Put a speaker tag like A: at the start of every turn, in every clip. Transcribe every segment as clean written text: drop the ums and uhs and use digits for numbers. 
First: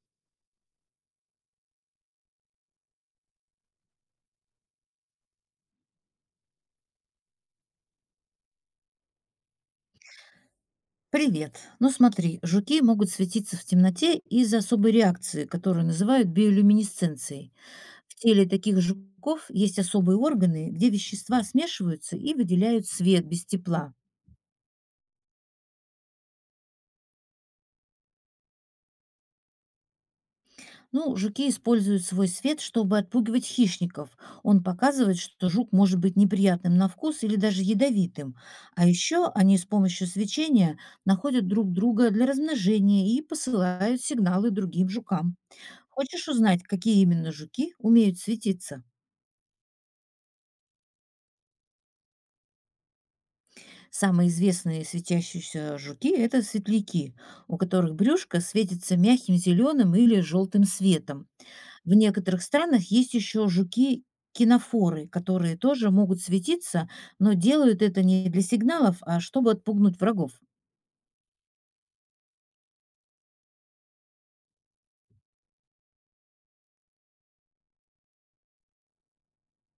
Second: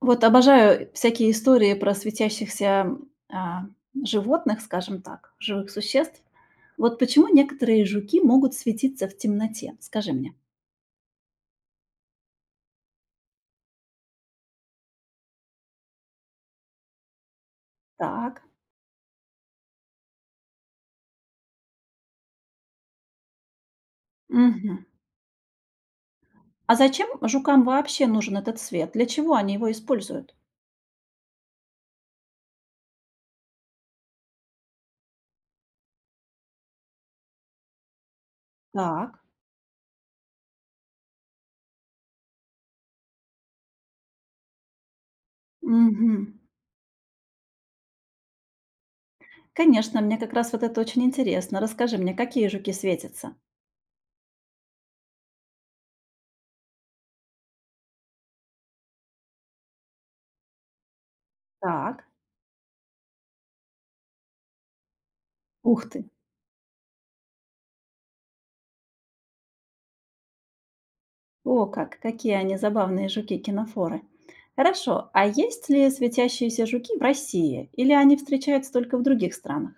A: Вот обожаю всякие истории про светящихся, а, животных, скажем так, живых существ. Вот почему некоторые жуки могут светиться в темноте? Скажи мне.
B: Привет. Ну смотри, жуки могут светиться в темноте из-за особой реакции, которую называют биолюминесценцией. В
A: Так.
B: теле таких жуков есть особые органы, где вещества смешиваются и выделяют свет без тепла.
A: Мгм. А зачем жукам вообще нужен этот свет? Для чего они его используют?
B: Ну, жуки используют свой свет, чтобы отпугивать хищников. Он показывает, что жук может быть неприятным на вкус или даже ядовитым. А
A: Так.
B: еще они с помощью свечения находят друг друга для размножения и посылают сигналы другим жукам.
A: Мгм.
B: Хочешь узнать, какие именно жуки умеют светиться?
A: Конечно, мне как раз вот это очень интересно. Расскажи мне, какие жуки светятся?
B: Самые известные светящиеся жуки– это светляки, у которых брюшко светится мягким зеленым или желтым светом. В
A: Так.
B: некоторых странах есть еще жуки кинофоры, которые
A: Ух
B: тоже
A: ты.
B: могут светиться, но делают это не для сигналов, а чтобы отпугнуть врагов.
A: О, как! Какие они забавные жуки-кинофоры. Хорошо, а есть ли светящиеся жуки в России или они встречаются только в других странах?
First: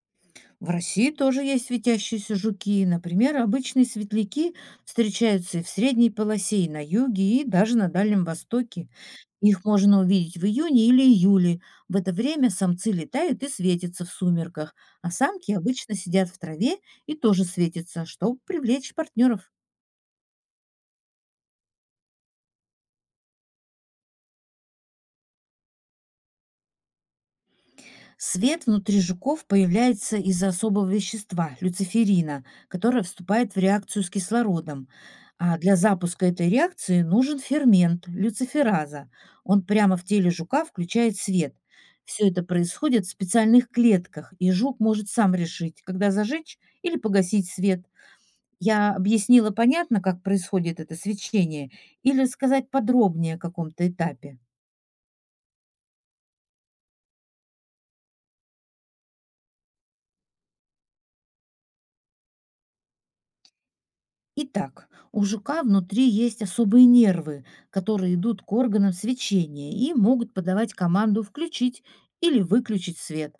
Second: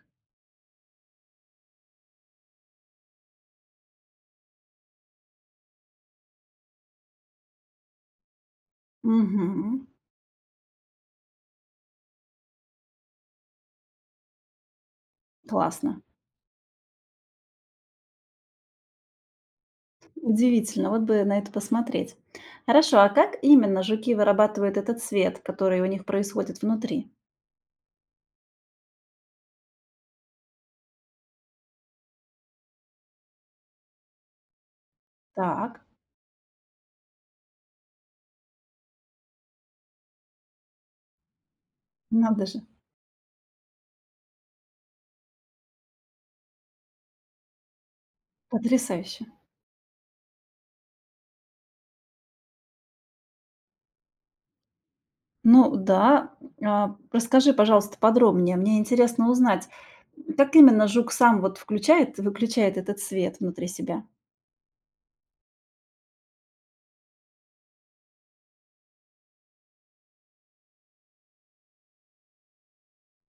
B: В России тоже есть светящиеся жуки. Например, обычные светляки встречаются и в средней полосе, и на юге, и даже на Дальнем Востоке. Их
A: Мгм.
B: можно увидеть в июне или июле. В это время самцы летают и светятся в сумерках, а самки обычно
A: Классно.
B: сидят в траве и тоже светятся, чтобы привлечь партнеров.
A: Удивительно, вот бы на это посмотреть. Хорошо, а как именно жуки вырабатывают этот свет, который у них происходит внутри?
B: Свет внутри жуков появляется из-за особого вещества– люциферина, которое вступает в реакцию с кислородом. А для
A: Так,
B: запуска этой реакции нужен фермент– люцифераза. Он прямо в теле жука включает свет. Все это
A: надо же,
B: происходит в специальных клетках, и жук может сам решить, когда зажечь или погасить свет. Я
A: потрясающе.
B: объяснила понятно, как происходит это свечение, или сказать подробнее о каком-то этапе?
A: Ну да, расскажи, пожалуйста, подробнее. Мне интересно узнать, как именно жук сам вот включает и выключает этот свет внутри себя.
B: Итак, у жука внутри есть особые нервы, которые идут к органам свечения и могут подавать команду «включить» или «выключить свет».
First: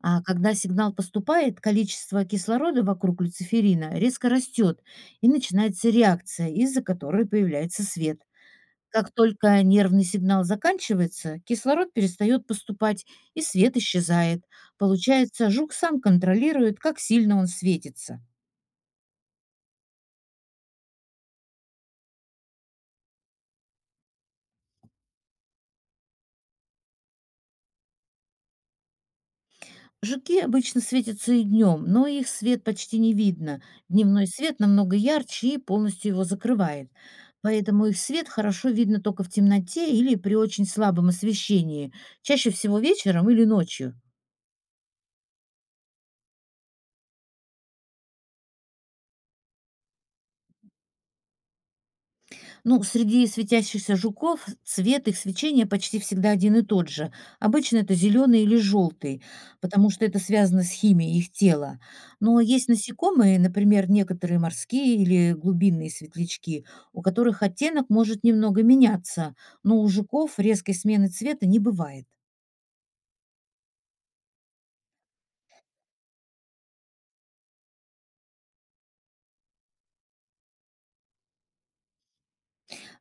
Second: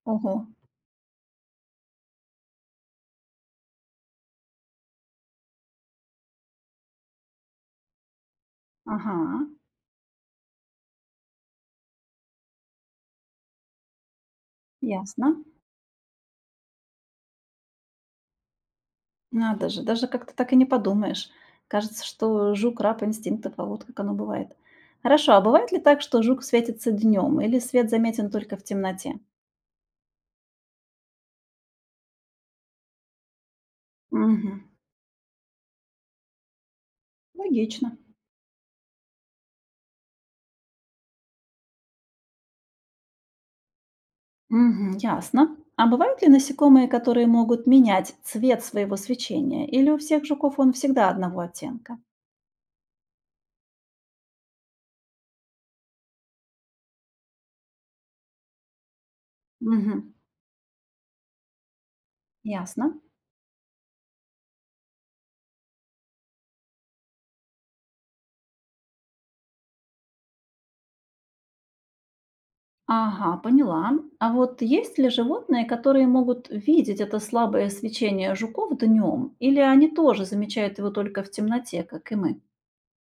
B: А
A: Ого.
B: когда сигнал поступает, количество кислорода вокруг люциферина резко растет, и начинается реакция, из-за которой появляется свет. Как
A: Ага,
B: только нервный сигнал заканчивается, кислород перестает поступать, и свет исчезает.
A: ясно.
B: Получается, жук сам контролирует, как сильно он светится.
A: Надо же, даже как-то так и не подумаешь. Кажется, что жук раб инстинктов, а вот как оно бывает. Хорошо, а бывает ли так, что жук светится днем или свет заметен только в темноте?
B: Жуки обычно светятся и днем, но их свет почти не видно. Дневной
A: Угу,
B: свет намного ярче и полностью его закрывает. Поэтому
A: логично.
B: их свет хорошо видно только в темноте или при очень слабом освещении, чаще всего вечером или ночью.
A: Угу, ясно. А бывают ли насекомые, которые могут менять цвет своего свечения? Или у всех жуков он всегда одного оттенка?
B: Ну, среди светящихся жуков цвет их свечения почти всегда один и тот же. Обычно это зеленый или желтый, потому что
A: Угу,
B: это связано с химией их тела. Но есть
A: ясно.
B: насекомые, например, некоторые морские или глубинные светлячки, у которых оттенок может немного меняться, но у жуков резкой смены цвета не бывает.
A: Ага, поняла. А вот есть ли животные, которые могут видеть это слабое свечение жуков днем, или они тоже замечают его только в темноте, как и мы?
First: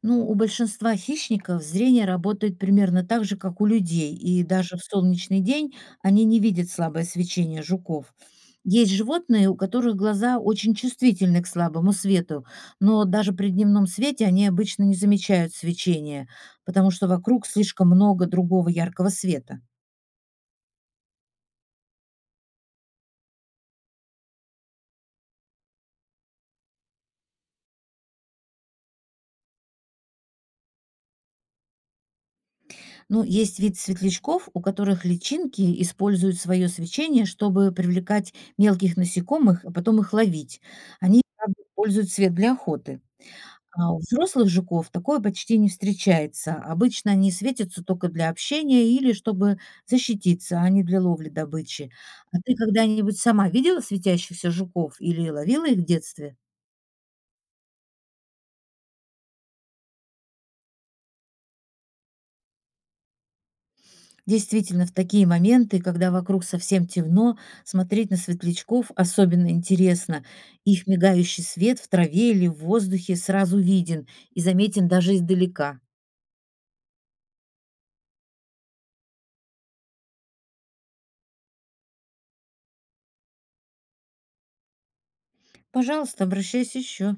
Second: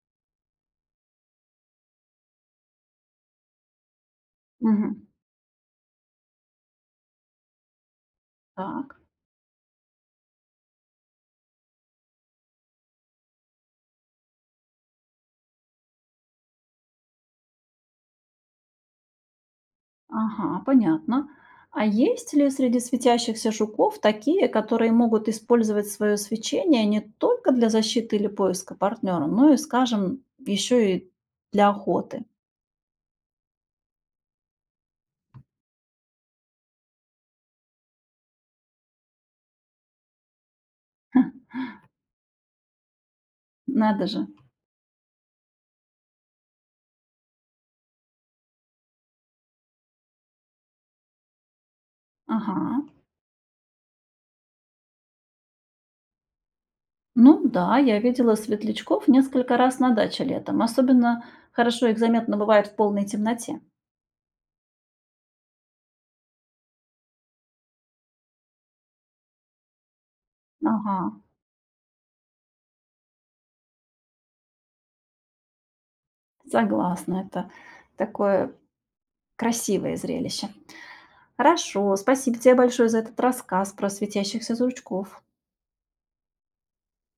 B: Ну, у большинства хищников зрение работает примерно так же, как у людей, и даже в
A: Мгм.
B: солнечный день они не видят слабое свечение жуков. Есть
A: Так,
B: животные, у которых глаза очень чувствительны к слабому свету, но даже при дневном свете они обычно не замечают свечения, потому что вокруг слишком много другого яркого света.
A: ага, понятно. А есть ли среди светящихся жуков такие, которые могут использовать свое свечение не только для защиты или поиска партнера, но и, скажем, еще и для охоты?
B: Ну, есть вид светлячков, у которых личинки используют свое свечение, чтобы привлекать мелких насекомых, а потом их ловить. Они правда, используют свет для охоты. А у
A: Надо же.
B: взрослых жуков такое почти не встречается. Обычно они светятся только для общения или чтобы защититься, а не для ловли добычи. А ты
A: Ага.
B: когда-нибудь сама видела светящихся жуков или ловила их в детстве?
A: Ну да, я видела светлячков несколько раз на даче летом. Особенно хорошо их заметно бывает в полной темноте.
B: Действительно, в такие моменты, когда вокруг совсем темно, смотреть на светлячков особенно интересно. Их
A: Ага,
B: мигающий свет в траве или в воздухе сразу виден и заметен даже издалека.
A: согласна, это такое красивое зрелище. Хорошо, спасибо тебе большое за этот рассказ про светящихся жучков.
B: Пожалуйста, обращайся еще.